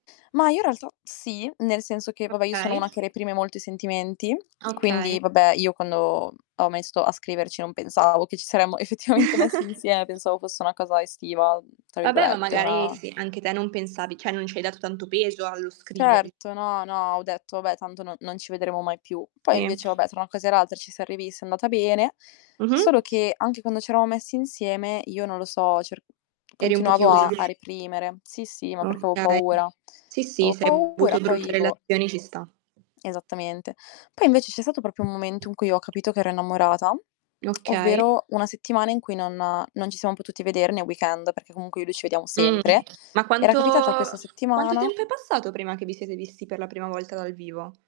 Mah, io in realtà, sì, nel senso che, vabbè, io sono Okay. una che reprime molto i sentimenti quindi, Okay. vabbè, io quando ho mesto a scriverci non pensavo che ci saremmo effettivamente messi insie pensavo fosse una cosa "estiva", mhmm, tra Vabbè, ma virgolette, magari, una sì, anche te non pensavi cioè, non ci hai dato tanto peso allo scrivergli. Certo. No, no, ho detto: "Vabbè, tanto no non ci vedremo mai più." Poi Sì. invece, vabbè, tra una cosa e l'altra ci siam rivisti, è andata bene, Mh-mh. solo che anche quando ci eravamo messi insieme io, non lo so, cer Eri un po' continuavo chiusa. a a reprimere. Sì, sì, ma perché avevo Okay. paura. Sì, sì, Avevo se hai paura, avuto brutte poi boh. relazioni ci sta. Esattamente. Poi invece c'è stato proprio un momento Mh-mh. in cui ho capito che ero innamorata, Okay. ovvero 1 settimana in cui non non ci siamo potuti vedere ne weekend, perché comunque io e lui ci vediamo Mh, sempre. ma Era quanto capitata questa quanto settimana tempo è passato prima che vi siete visti per la prima volta dal vivo?